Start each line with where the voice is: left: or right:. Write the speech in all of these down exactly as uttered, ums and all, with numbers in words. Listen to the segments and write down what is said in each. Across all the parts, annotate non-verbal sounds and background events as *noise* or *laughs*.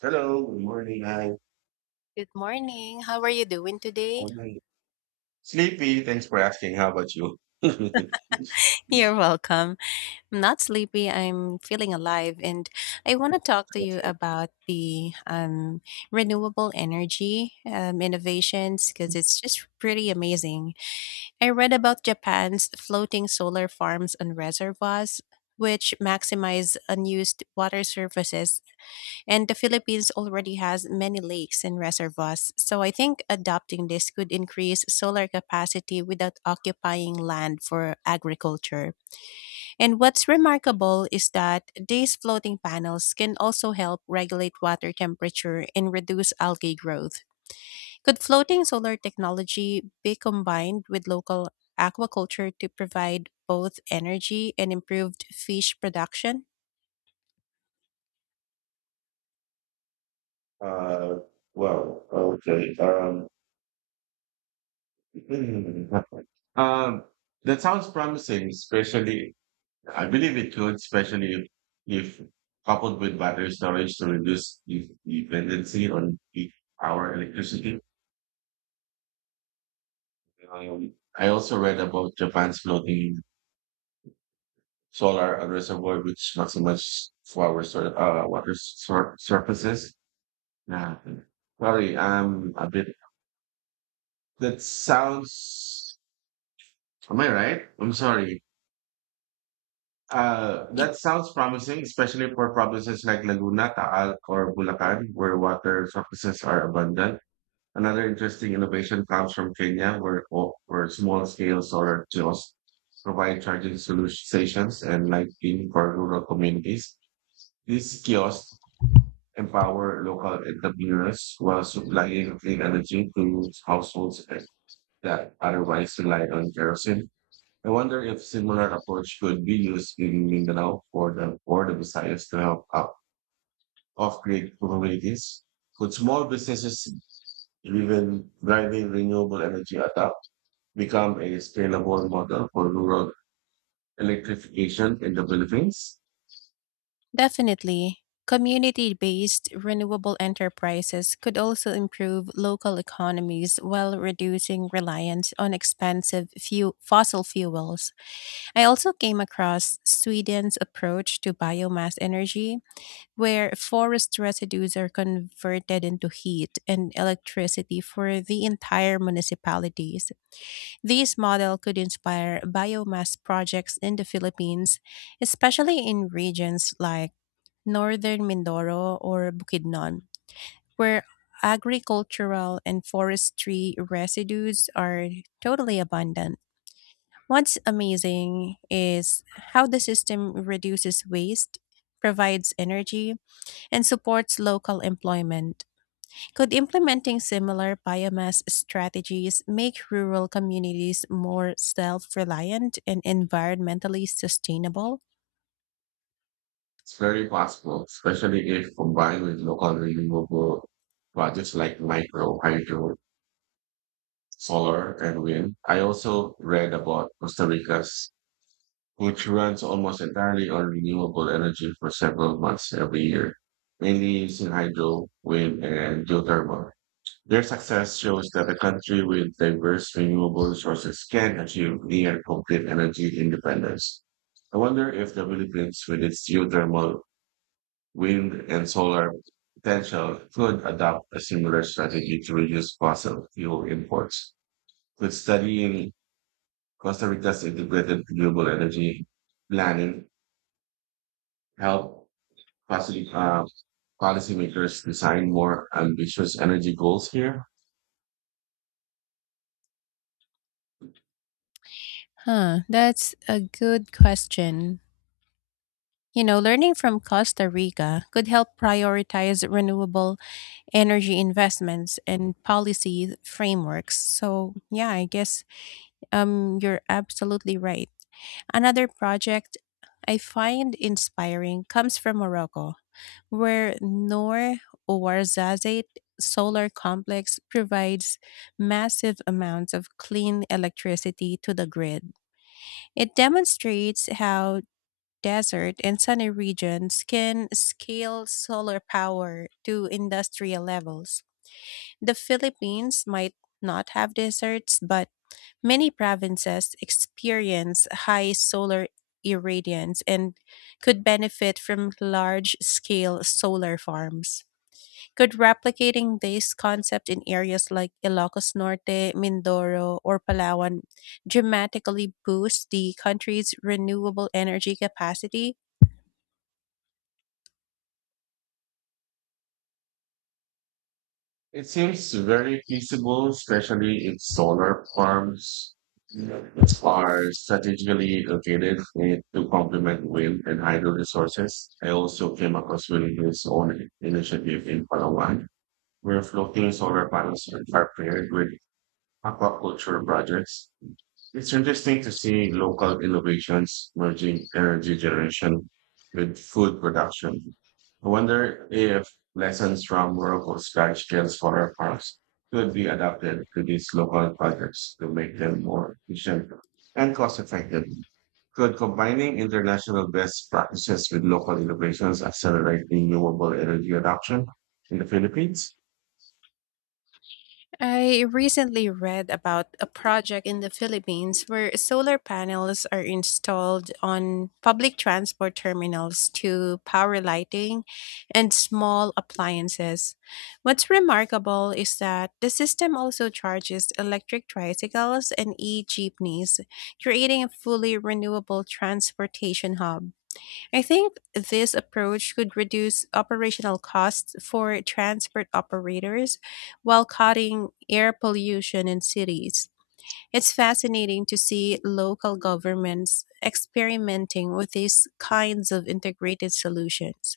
right: Hello, good morning. Hi.
left: Good morning. How are you doing today?
right: Oh, hi. Sleepy, thanks for asking. How about you? *laughs*
left: You're welcome. I'm not sleepy. I'm feeling alive, and I want to talk to you
right: Okay.
left: about the um, renewable energy um, innovations because it's just pretty amazing. I read about Japan's floating solar farms on reservoirs, which maximize unused water surfaces. And the Philippines already has many lakes and reservoirs, so I think adopting this could increase solar capacity without occupying land for agriculture. And what's remarkable is that these floating panels can also help regulate water temperature and reduce algae growth. Could floating solar technology be combined with local aquaculture to provide both energy and improved fish production?
right: Uh, well, okay. Um, *laughs* um, that sounds promising, especially, I believe it could, especially if, if coupled with battery storage to reduce the dependency on peak power electricity. Um, I also read about Japan's floating solar reservoir, which maximizes flower sur- uh, water sur- surfaces. Yeah. Sorry, I'm a bit. That sounds. Am I right? I'm sorry. Uh, that sounds promising, especially for provinces like Laguna, Taal, or Bulacan, where water resources are abundant. Another interesting innovation comes from Kenya, where co- where small scale solar kiosks provide charging solu- stations and lighting for rural communities. These kiosks empower local entrepreneurs while supplying clean energy to households that otherwise relied on kerosene. I wonder if similar approach could be used in Mindanao for the for the Visayas to help up off-grid communities. Could small businesses even driving renewable energy adopt become a scalable model for rural electrification in the Philippines?
left: Definitely. Community based renewable enterprises could also improve local economies while reducing reliance on expensive few fossil fuels. I also came across Sweden's approach to biomass energy, where forest residues are converted into heat and electricity for the entire municipalities. This model could inspire biomass projects in the Philippines, especially in regions like northern Mindoro or Bukidnon, where agricultural and forestry residues are totally abundant. What's amazing is how the system reduces waste, provides energy, and supports local employment. Could implementing similar biomass strategies make rural communities more self reliant and environmentally sustainable?
right: It's very possible, especially if combined with local renewable projects like micro, hydro, solar, and wind. I also read about Costa Rica's, which runs almost entirely on renewable energy for several months every year, mainly using hydro, wind, and geothermal. Their success shows that a country with diverse renewable resources can achieve near complete energy independence. I wonder if the Philippines, with its geothermal, wind, and solar potential, could adopt a similar strategy to reduce fossil fuel imports. Could studying Costa Rica's integrated renewable energy planning help policy, uh, policymakers design more ambitious energy goals here?
left: Huh, that's a good question. You know, learning from Costa Rica could help prioritize renewable energy investments and policy frameworks. So, yeah, I guess um, you're absolutely right. Another project I find inspiring comes from Morocco, where Noor Ouarzazate Solar Complex provides massive amounts of clean electricity to the grid. It demonstrates how desert, and sunny regions can scale solar power to industrial levels. The Philippines might not have deserts, but many provinces experience high solar irradiance and could benefit from large scale solar farms. Could replicating this concept in areas like Ilocos Norte, Mindoro, or Palawan dramatically boost the country's renewable energy capacity?
right: It seems very feasible, especially if solar farms are strategically located, eh, to complement wind and hydro resources. I also came across Willinghill's own initiative in Palawan, where floating solar panels are paired with aquaculture projects. It's interesting to see local innovations merging energy generation with food production. I wonder if lessons from Morocco's large scale solar farms could be adapted to these local projects to make them more efficient and cost effective. Could combining international best practices with local innovations accelerate renewable energy adoption in the Philippines?
left: I recently read about a project in the Philippines where solar panels are installed on public transport terminals to power lighting and small appliances. What's remarkable is that the system also charges electric tricycles and e jeepneys, creating a fully renewable transportation hub. I think this approach could reduce operational costs for transport operators while cutting air pollution in cities. It's fascinating to see local governments experimenting with these kinds of integrated solutions.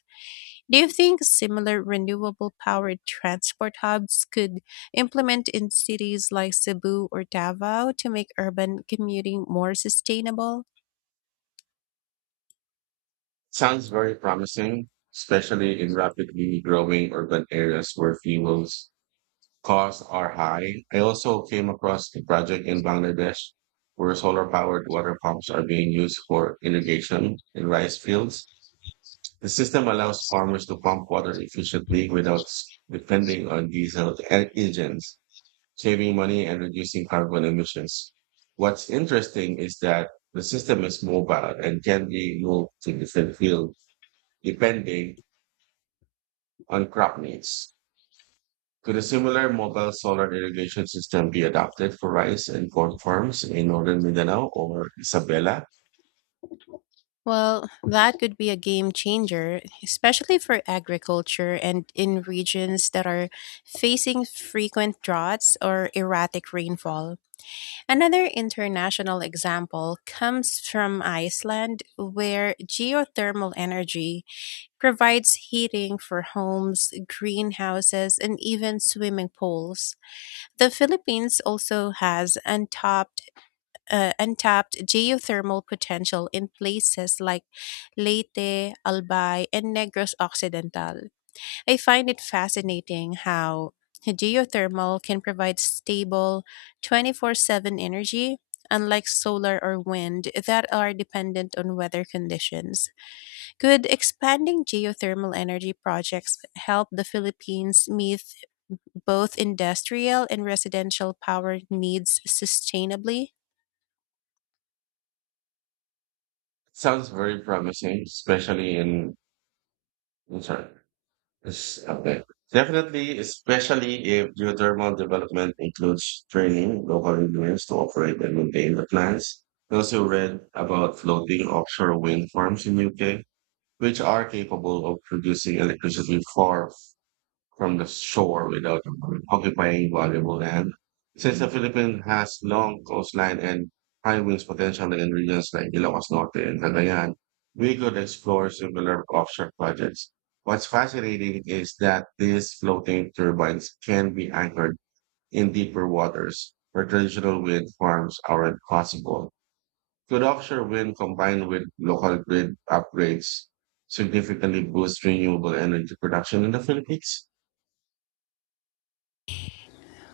left: Do you think similar renewable powered transport hubs could implement in cities like Cebu or Davao to make urban commuting more sustainable?
right: Sounds very promising, especially in rapidly growing urban areas where fuels costs are high. I also came across a project in Bangladesh where solar powered water pumps are being used for irrigation in rice fields. The system allows farmers to pump water efficiently without s- depending on diesel e- engines, saving money and reducing carbon emissions. What's interesting is that the system is mobile and can be moved to different fields depending on crop needs. Could a similar mobile solar irrigation system be adopted for rice and corn farms in northern Mindanao or Isabela?
left: Well, that could be a game changer, especially for agriculture and in regions that are facing frequent droughts or erratic rainfall. Another international example comes from Iceland, where geothermal energy provides heating for homes, greenhouses, and even swimming pools. The Philippines also has untapped uh, untapped geothermal potential in places like Leyte, Albay, and Negros Occidental. I find it fascinating how geothermal can provide stable twenty four seven energy, unlike solar or wind that are dependent on weather conditions. Could expanding geothermal energy projects help the Philippines meet both industrial and residential power needs sustainably?
right: Sounds very promising, especially in. I'm sorry, it's- okay. Definitely, especially if geothermal development includes training local engineers to operate and maintain the plants. I also read about floating offshore wind farms in U K, which are capable of producing electricity far from the shore without occupying valuable land. Since the Philippines has long coastline and high winds potential in regions like Ilocos Norte and Cagayan, we could explore similar offshore projects. What's fascinating is that these floating turbines can be anchored in deeper waters where traditional wind farms aren't possible. Could offshore wind combined with local grid upgrades significantly boost renewable energy production in the Philippines?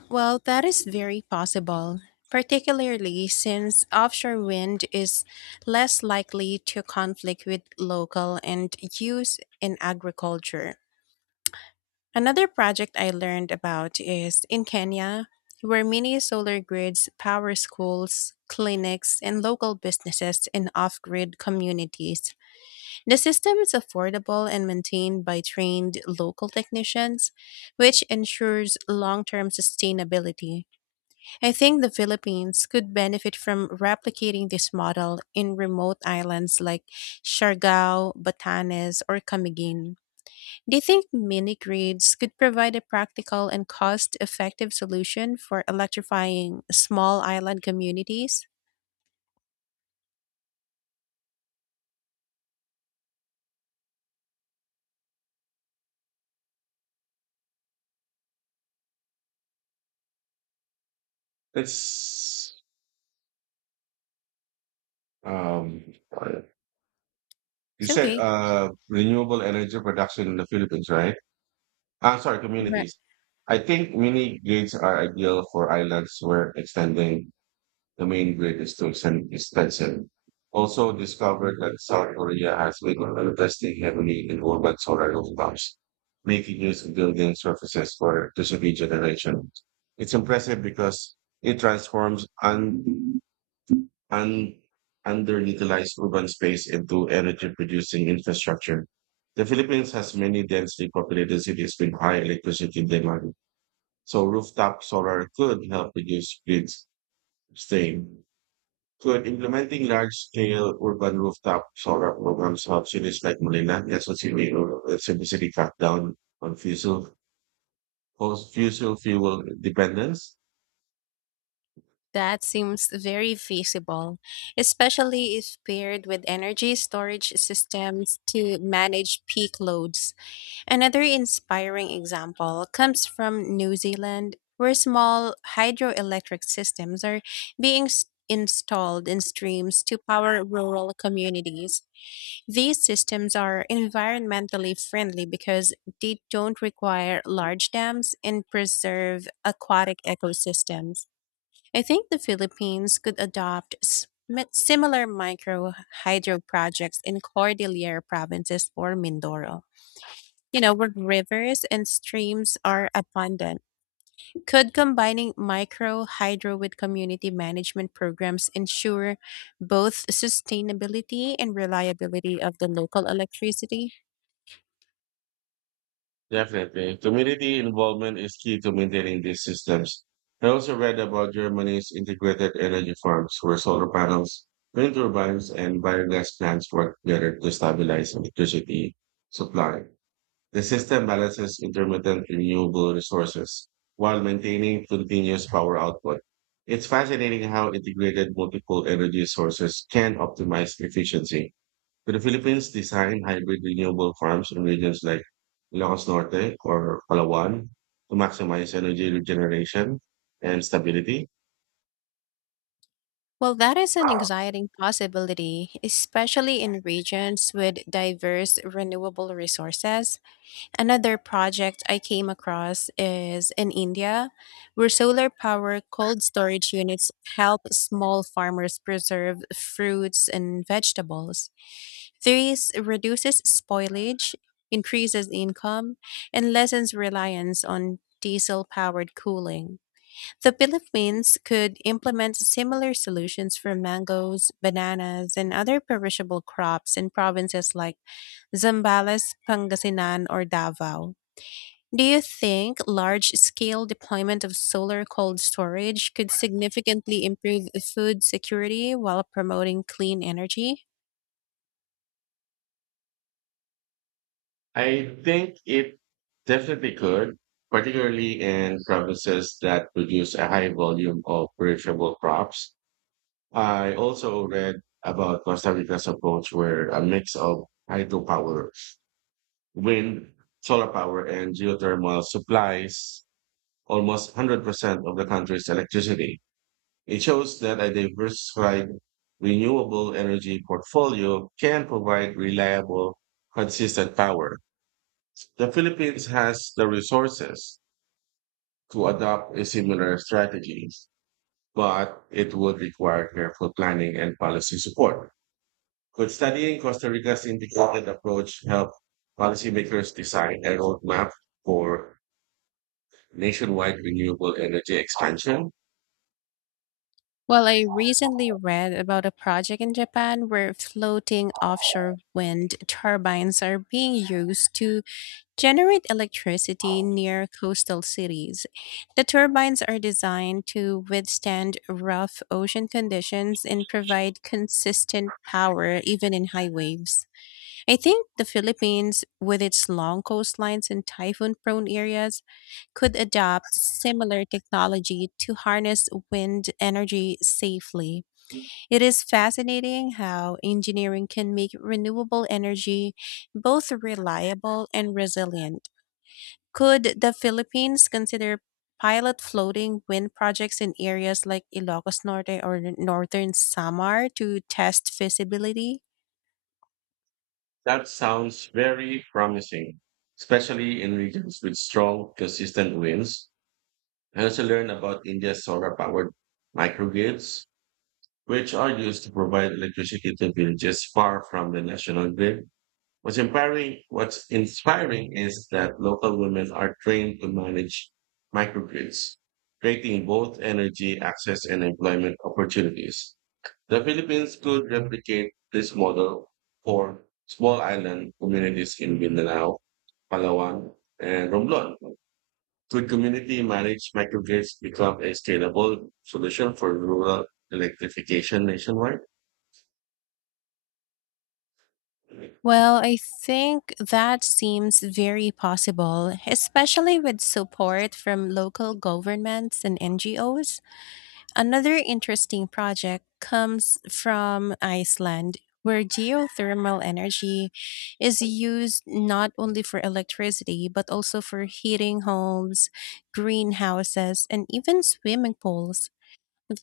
left: Well, that is very possible, particularly since offshore wind is less likely to conflict with local and use in agriculture. Another project I learned about is in Kenya, where many solar grids power schools, clinics, and local businesses in off grid communities. The system is affordable and maintained by trained local technicians, which ensures long term sustainability. I think the Philippines could benefit from replicating this model in remote islands like Siargao, Batanes, or Camiguin. Do you think mini grids could provide a practical and cost effective solution for electrifying small island communities?
right: It's, um, you
left: It's
right: said,
left: okay.
right: uh, renewable energy production in the Philippines, right? Ah, sorry,
left: Right.
right: communities. I think mini grids are ideal for islands where extending the main grid is too exten- expensive. Also discovered that South Korea has been investing heavily in urban solar rooftops, making use of building surfaces for electricity generation. It's impressive because it transforms un- un- underutilized urban space into energy-producing infrastructure. The Philippines has many densely populated cities with high electricity demand, so rooftop solar could help reduce grid strain. Could implementing large-scale urban rooftop solar programs help cities like Manila, Quezon City, or Cebu City cut down on fossil fossil fuel dependence?
left: That seems very feasible, especially if paired with energy storage systems to manage peak loads. Another inspiring example comes from New Zealand, where small hydroelectric systems are being s- installed in streams to power rural communities. These systems are environmentally friendly because they don't require large dams and preserve aquatic ecosystems. I think the Philippines could adopt s- similar micro hydro projects in Cordillera provinces or Mindoro, you know, where rivers and streams are abundant. Could combining micro hydro with community management programs ensure both sustainability and reliability of the local electricity?
right: Definitely. Community involvement is key to maintaining these systems. I also read about Germany's integrated energy farms where solar panels, wind turbines, and biogas plants work together to stabilize electricity supply. The system balances intermittent renewable resources while maintaining continuous power output. It's fascinating how integrated multiple energy sources can optimize efficiency. Could the Philippines design hybrid renewable farms in regions like Ilocos Norte or Palawan to maximize energy regeneration and stability?
left: Well, that is an exciting possibility, especially in regions with diverse renewable resources. Another project I came across is in India, where solar power cold storage units help small farmers preserve fruits and vegetables. This reduces spoilage, increases income, and lessens reliance on diesel powered cooling. The Philippines could implement similar solutions for mangoes, bananas, and other perishable crops in provinces like Zambales, Pangasinan, or Davao. Do you think large scale deployment of solar cold storage could significantly improve food security while promoting clean energy?
right: I think it definitely could, particularly in provinces that produce a high volume of perishable crops. I also read about Costa Rica's approach where a mix of hydropower, wind, solar power, and geothermal supplies almost one hundred percent of the country's electricity. It shows that a diversified renewable energy portfolio can provide reliable, consistent power. The Philippines has the resources to adopt a similar strategy, but it would require careful planning and policy support. Could studying Costa Rica's integrated approach help policymakers design a roadmap for nationwide renewable energy expansion?
left: Well, I recently read about a project in Japan where floating offshore wind turbines are being used to generate electricity near coastal cities. The turbines are designed to withstand rough ocean conditions and provide consistent power even in high waves. I think the Philippines, with its long coastlines and typhoon prone areas, could adopt similar technology to harness wind energy safely. It is fascinating how engineering can make renewable energy both reliable and resilient. Could the Philippines consider pilot floating wind projects in areas like Ilocos Norte or northern Samar to test feasibility?
right: That sounds very promising, especially in regions with strong, consistent winds. I also learned about India's solar powered microgrids, which are used to provide electricity to villages far from the national grid. What's inspiring, what's inspiring is that local women are trained to manage microgrids, creating both energy access and employment opportunities. The Philippines could replicate this model for small island communities in Mindanao, Palawan, and Romblon. Could community managed microgrids become a scalable solution for rural electrification nationwide?
left: Well, I think that seems very possible, especially with support from local governments and N G Os. Another interesting project comes from Iceland, where geothermal energy is used not only for electricity, but also for heating homes, greenhouses, and even swimming pools.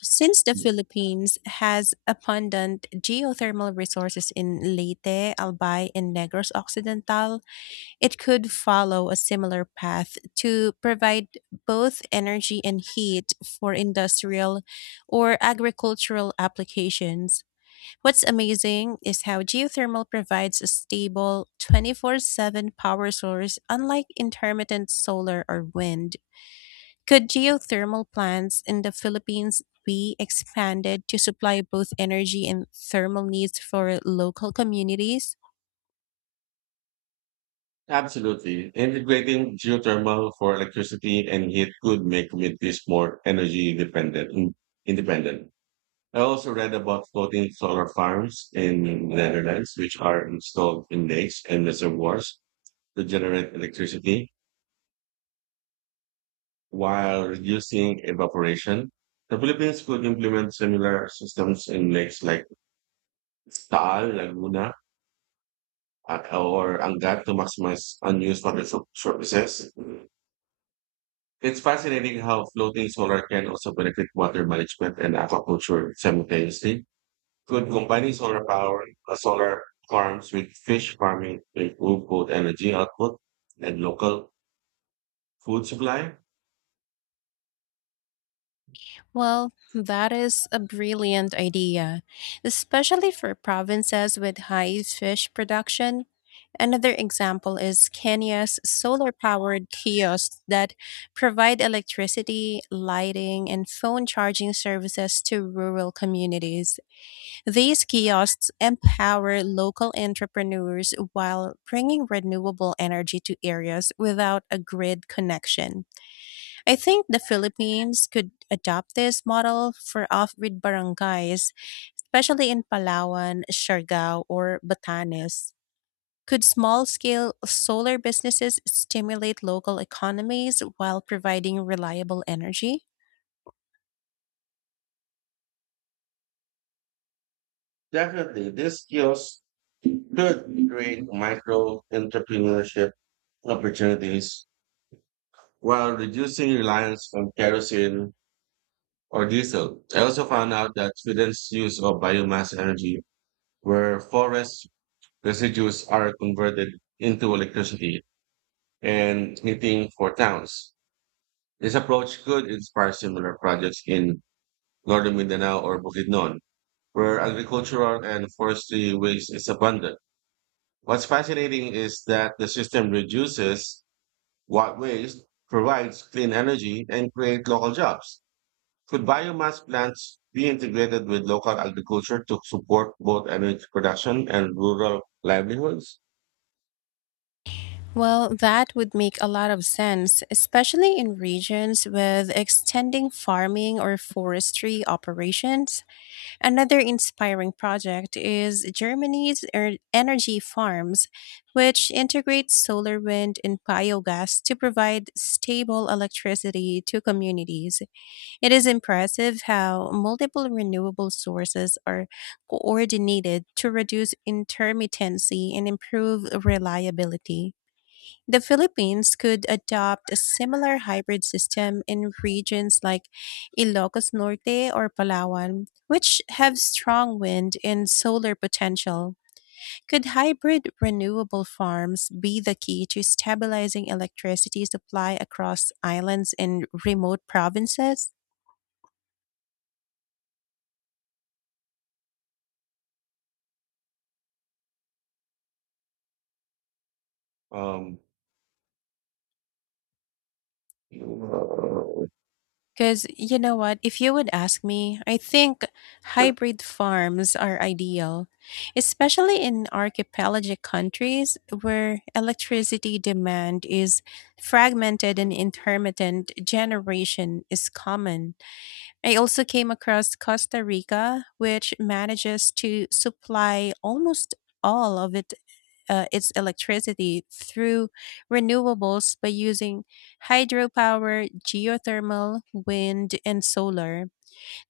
left: Since the Philippines has abundant geothermal resources in Leyte, Albay, and Negros Occidental, it could follow a similar path to provide both energy and heat for industrial or agricultural applications. What's amazing is how geothermal provides a stable twenty four seven power source, unlike intermittent solar or wind. Could geothermal plants in the Philippines be expanded to supply both energy and thermal needs for local communities?
right: Absolutely. Integrating geothermal for electricity and heat could make communities more energy dependent, independent. I also read about floating solar farms in the Netherlands, which are installed in lakes and reservoirs to generate electricity while reducing evaporation. The Philippines could implement similar systems in lakes like Taal, Laguna, uh, or Angat to maximize unused water sur- surfaces. It's fascinating how floating solar can also benefit water management and aquaculture simultaneously. Could combining solar power, uh, solar farms with fish farming to improve both energy output and local food supply?
left: Well, that is a brilliant idea, especially for provinces with high fish production. Another example is Kenya's solar powered kiosks that provide electricity, lighting, and phone charging services to rural communities. These kiosks empower local entrepreneurs while bringing renewable energy to areas without a grid connection. I think the Philippines could adopt this model for off-grid barangays, especially in Palawan, Siargao, or Batanes. Could small-scale solar businesses stimulate local economies while providing reliable energy?
right: Definitely, these skills could create micro entrepreneurship opportunities while reducing reliance on kerosene or diesel. I also found out that students' use of biomass energy, where forest residues are converted into electricity and heating for towns. This approach could inspire similar projects in northern Mindanao or Bukidnon, where agricultural and forestry waste is abundant. What's fascinating is that the system reduces what waste, provides clean energy, and create local jobs. Could biomass plants be integrated with local agriculture to support both energy production and rural livelihoods?
left: Well, that would make a lot of sense, especially in regions with extending farming or forestry operations. Another inspiring project is Germany's er- energy farms, which integrate solar, wind, and biogas to provide stable electricity to communities. It is impressive how multiple renewable sources are coordinated to reduce intermittency and improve reliability. The Philippines could adopt a similar hybrid system in regions like Ilocos Norte or Palawan, which have strong wind and solar potential. Could hybrid renewable farms be the key to stabilizing electricity supply across islands and remote provinces?
right: Um, uh,
left: Because you know what? If you would ask me, I think hybrid farms are ideal, especially in archipelagic countries where electricity demand is fragmented and intermittent generation is common. I also came across Costa Rica, which manages to supply almost all of its uh, its electricity through renewables by using hydropower, geothermal, wind, and solar.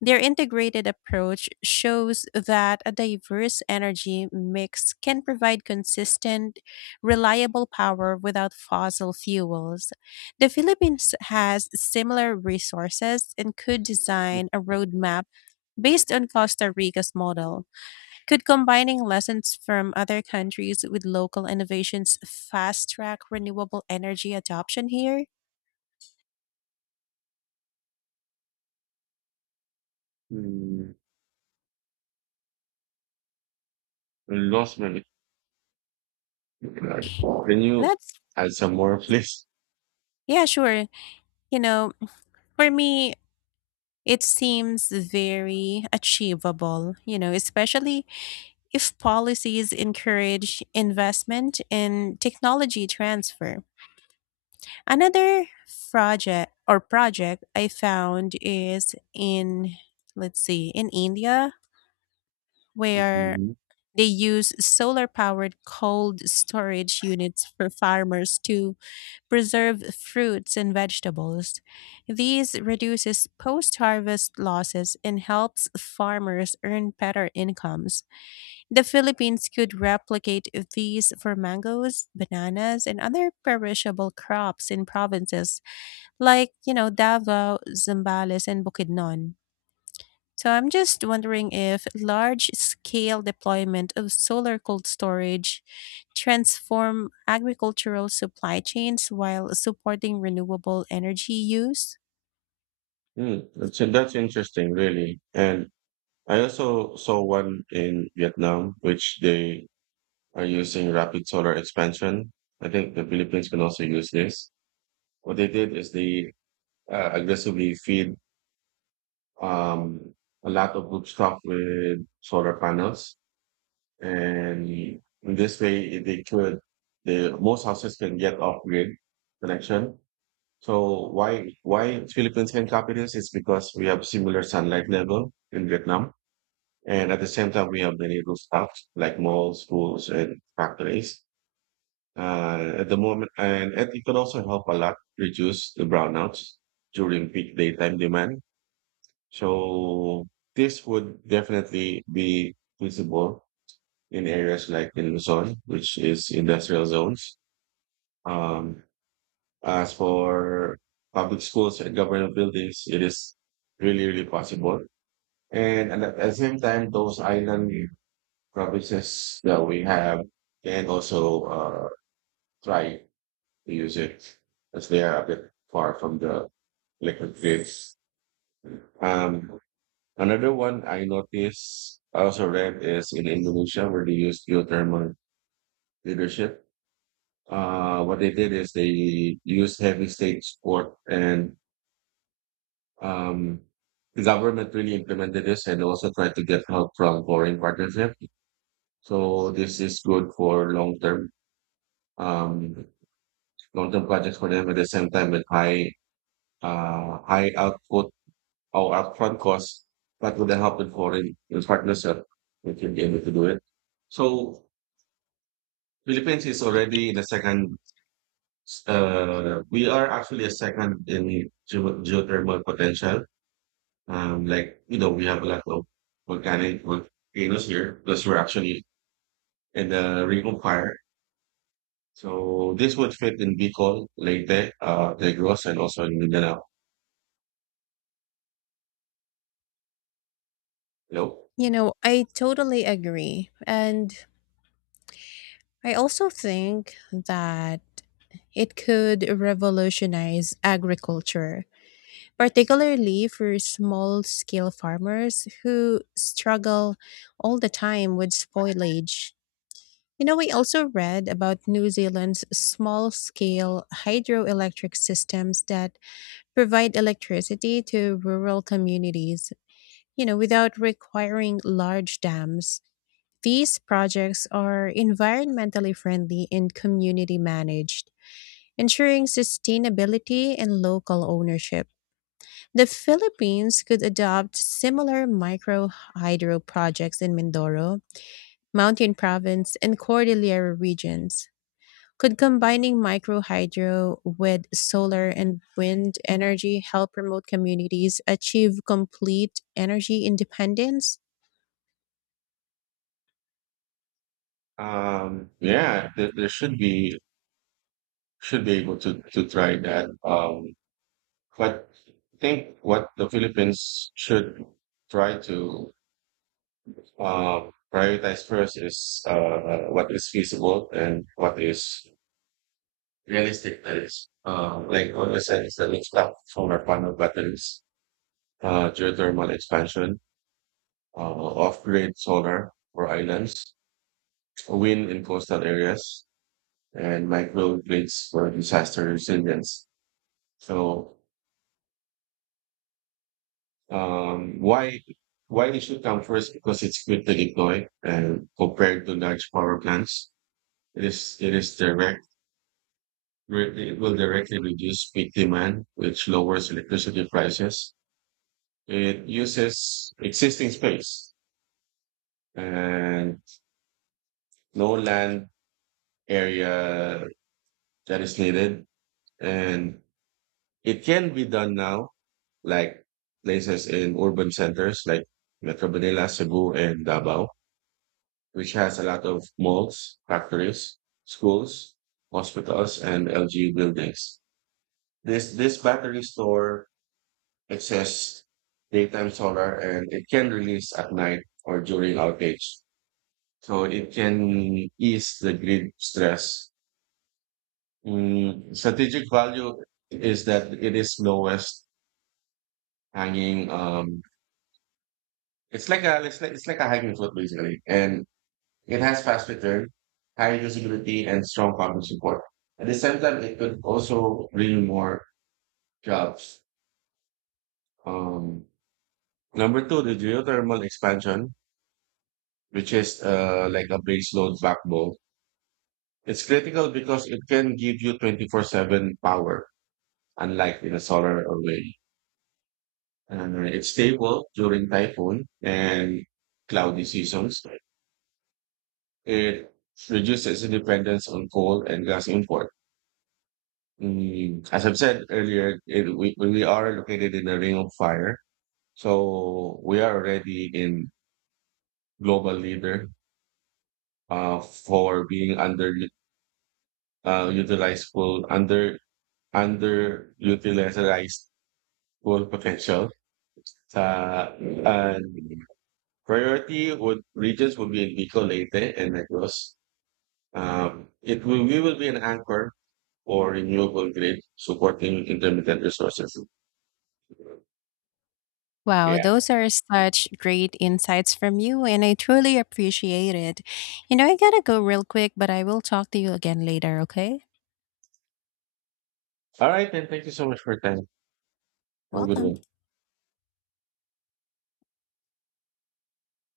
left: Their integrated approach shows that a diverse energy mix can provide consistent, reliable power without fossil fuels. The Philippines has similar resources and could design a roadmap based on Costa Rica's model. Could combining lessons from other countries with local innovations fast track renewable energy adoption here?
right: hmm, I lost my. Right. Can you
left: That's,
right: add some more, *laughs* please?
left: yeah, sure. You know, for me, it seems very achievable, you know, especially if policies encourage investment in technology transfer. Another project or project I found is in, let's see, in India, where
right: Mhm.
left: they use solar powered cold storage units for farmers to preserve fruits and vegetables. These reduces post harvest losses and helps farmers earn better incomes. The Philippines could replicate these for mangoes, bananas, and other perishable crops in provinces like, you know, Davao, Zambales, and Bukidnon. So I'm just wondering if large-scale deployment of solar cold storage transform agricultural supply chains while supporting renewable energy use.
right: Mm, that's, that's interesting, really. And I also saw one in Vietnam, which they are using rapid solar expansion. I think the Philippines can also use this. What they did is they uh, aggressively feed um, a lot of rooftop with solar panels, and in this way, they could, the most houses can get off grid connection. So why why Philippines can copy this is because we have similar sunlight level in Vietnam, and at the same time we have many rooftops like malls, schools, and factories. Uh, at the moment, and and it can also help a lot reduce the brownouts during peak daytime demand. So this would definitely be feasible in areas like in Luzon, which is industrial zones. Um, As for public schools and government buildings, it is really, really possible. And at the at the same time, those island provinces that we have can also uh, try to use it as they are a bit far from the electric grids. Um, another one I noticed, I also read is in Indonesia where they use geothermal leadership. Uh, what they did is they used heavy state support, and um, the government really implemented this and also tried to get help from foreign partnership. So this is good for long term, um, long term projects for them. At the same time, with high, uh, high output or upfront costs, but with the help of foreign with partnership, we can be able to do it. So Philippines is already in the second. Uh, we are actually a second in geo- geothermal potential. Um, like, you know, we have a lot of volcanic volcanoes here because we're actually in the Ring of Fire. So this would fit in Bicol, Leyte, uh, Negros, and also in Mindanao. You know?
left: You know, I totally agree. And I also think that it could revolutionize agriculture, particularly for small scale farmers who struggle all the time with spoilage. You know, I also read about New Zealand's small scale hydroelectric systems that provide electricity to rural communities, you know, without requiring large dams. These projects are environmentally friendly and community managed, ensuring sustainability and local ownership. The Philippines could adopt similar micro hydro projects in Mindoro, Mountain Province, and Cordillera regions. Could combining microhydro with solar and wind energy help remote communities achieve complete energy independence?
right: Um, yeah, there, there should be, should be able to to try that. Um, but I think what the Philippines should try to, um, prioritize first is, uh, what is feasible and what is realistic that is. Uh, like on the sense that it's not solar panel batteries, uh, geothermal expansion, uh, off-grid solar for islands, wind in coastal areas, and microgrids for disaster resilience. So, um, why why it should come first? Because it's quick to deploy, and compared to large power plants, it is it is direct. It will directly reduce peak demand, which lowers electricity prices. It uses existing space and no land area that is needed. And it can be done now, like places in urban centers like Metro Manila, Cebu, and Davao, which has a lot of malls, factories, schools, hospitals, and L G U buildings. This this battery store access daytime solar and it can release at night or during outage. So it can ease the grid stress. Mm, strategic value is that it is lowest hanging. Um, it's like a it's like, it's like a hanging fruit basically, and it has fast return, high usability, and strong public support. At the same time, it could also bring more jobs. Um, number two, the geothermal expansion, which is, uh, like a base load backbone. It's critical because it can give you twenty-four seven power, unlike in a solar or wind. And it's stable during typhoon and cloudy seasons. It reduces dependence on coal and gas import. Mm, as I've said earlier, it, we, we are located in a ring of fire. So we are already in global leader, uh, for being under, uh, utilized full, under underutilized full potential. Sa, and Priority would, regions would be Bicol, Leyte, and Negros. Um, it will we will be an anchor for renewable grid supporting intermittent resources.
left: Wow,
right: Yeah.
left: those are such great insights from you, and I truly appreciate it. You know, I gotta go real quick, but I will talk to you again later, okay?
right: All right, then. Thank you so much for your time. Have a good
left: Welcome.
right: one.